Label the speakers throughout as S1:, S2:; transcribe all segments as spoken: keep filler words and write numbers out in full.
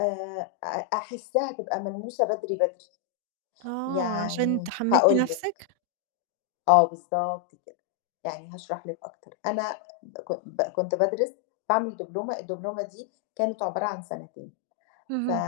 S1: آآ أ أحسّها تبقى ملموسة بدري، بدري.
S2: آه، عشان
S1: يعني
S2: تحمّسي
S1: هاقول لِك
S2: نَفْسِك؟
S1: آه، بالضبط كده. يعني هاشرح لِك أكتر. أنا ك ب كنت بادرِس، باعمل دبلومة، الدبلومة دي كانت عبارة عن سَنتين، ف
S2: اهم.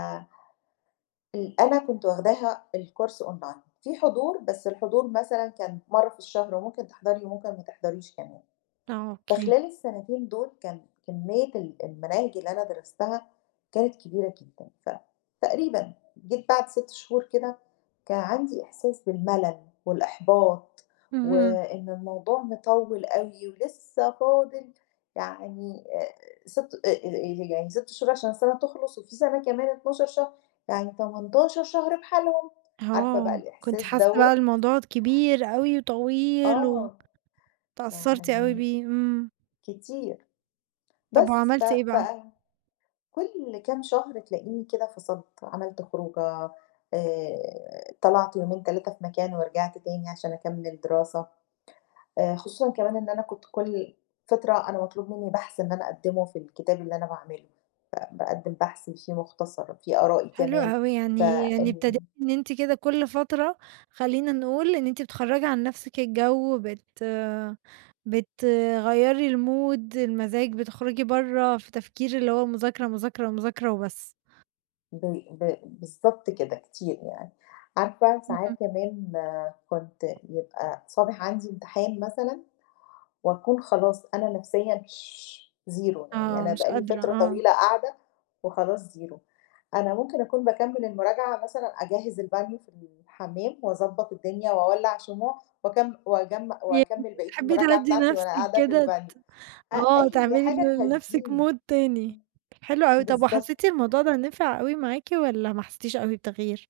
S1: ال أنا كنت واخداها الكورس أونلاين. فيه حضور، بس الحضور مثلًا كان مرّة في الشهر، وممكن تحضري وممكن ما تحضّريش كمان.
S2: آه، أوكي.
S1: فخلال السَنتين دُول كان كمّية ال المناهج اللي أنا درستها كانت كبيرة جدًا. فتقريبًا جيت بعد سِت شهور كده، كان عندي إحساس بالمَلَل والإحباط،
S2: اهم.
S1: وإن الموضوع مِطوِّل أوي ولسّه فاضل يعني آآ سِت آآ ي يعني سِت شهور عشان السَنة تخلص، وفي سَنة كمان اتناشر شهر، يعني تمنتاشر شهر بحالهم، عارفة بقى
S2: آه، كنتِ
S1: الإحساس
S2: حاسّة
S1: دوّة؟
S2: بقى الموضوع كبير أوي وطويل و
S1: آه.
S2: تأثّرتِ أوي
S1: يعني
S2: بيه، إمم.
S1: كتير.
S2: طَب
S1: بس، ف
S2: وعملتِ إيه
S1: ف
S2: بقى؟
S1: كل كام شهر تلاقيني كده فصلت، عملت خروجة، آآ طلعت يومين، تلاتة في مكان ورجعت تاني عشان أكمِّل دراسة. آآ خصوصًا كمان إن أنا كنت كل فترة أنا مطلوب منّي بَحْث إن أنا أقدِّمه في الكتاب اللي أنا باعمله. فباقدّم بحث فيه مُختصر، فيه آرائي
S2: حلو
S1: كمان،
S2: أوي، يعني يعني ابتديتِ
S1: فإن
S2: إن أنتِ كده كل فترة خلّينا نقول إن أنتِ بتخرّجي عن نَفْسِك الجو، بت بتغيّري الmood، المزاج، بتخرُجي برّه في تفكير اللي هو مذاكرة، مذاكرة، مذاكرة وبس.
S1: ب ب بالضبط كده، كتير يعني. عارفة،
S2: إمم.
S1: ساعات كمان كنت يبقى صابح عندي امتحان مثلًا وأكون خلاص أنا نَفْسيًا zero، يعني
S2: آه،
S1: أنا
S2: مش
S1: بقى لي
S2: قادرة،
S1: فترة
S2: آه.
S1: طويلة قاعدة وخلاص zero. أنا ممكن أكون باكمِّل المراجعة مثلًا أجهِّز البانيو في الحمّام وأضبّط الدنيا وأولَّع شموع، وأكم وأجم
S2: يعني
S1: وأكمِّل بقية
S2: بتحبّي
S1: المراجعة
S2: تهدّي
S1: بتاعتي وأنا
S2: نَفْسِك
S1: قاعدة في
S2: كده،
S1: البانيو.
S2: ت
S1: أ
S2: آه،
S1: أي
S2: تعملي
S1: حاجة
S2: ل لنَفْسِك
S1: تهدّيني.
S2: mood تاني.
S1: إمم.
S2: حلو أوي. طَب
S1: بالضبط.
S2: وحسّيتِ الموضوع ده نِفِع أوي معاكِ والّا ما حسّتيش أوي بتغيير؟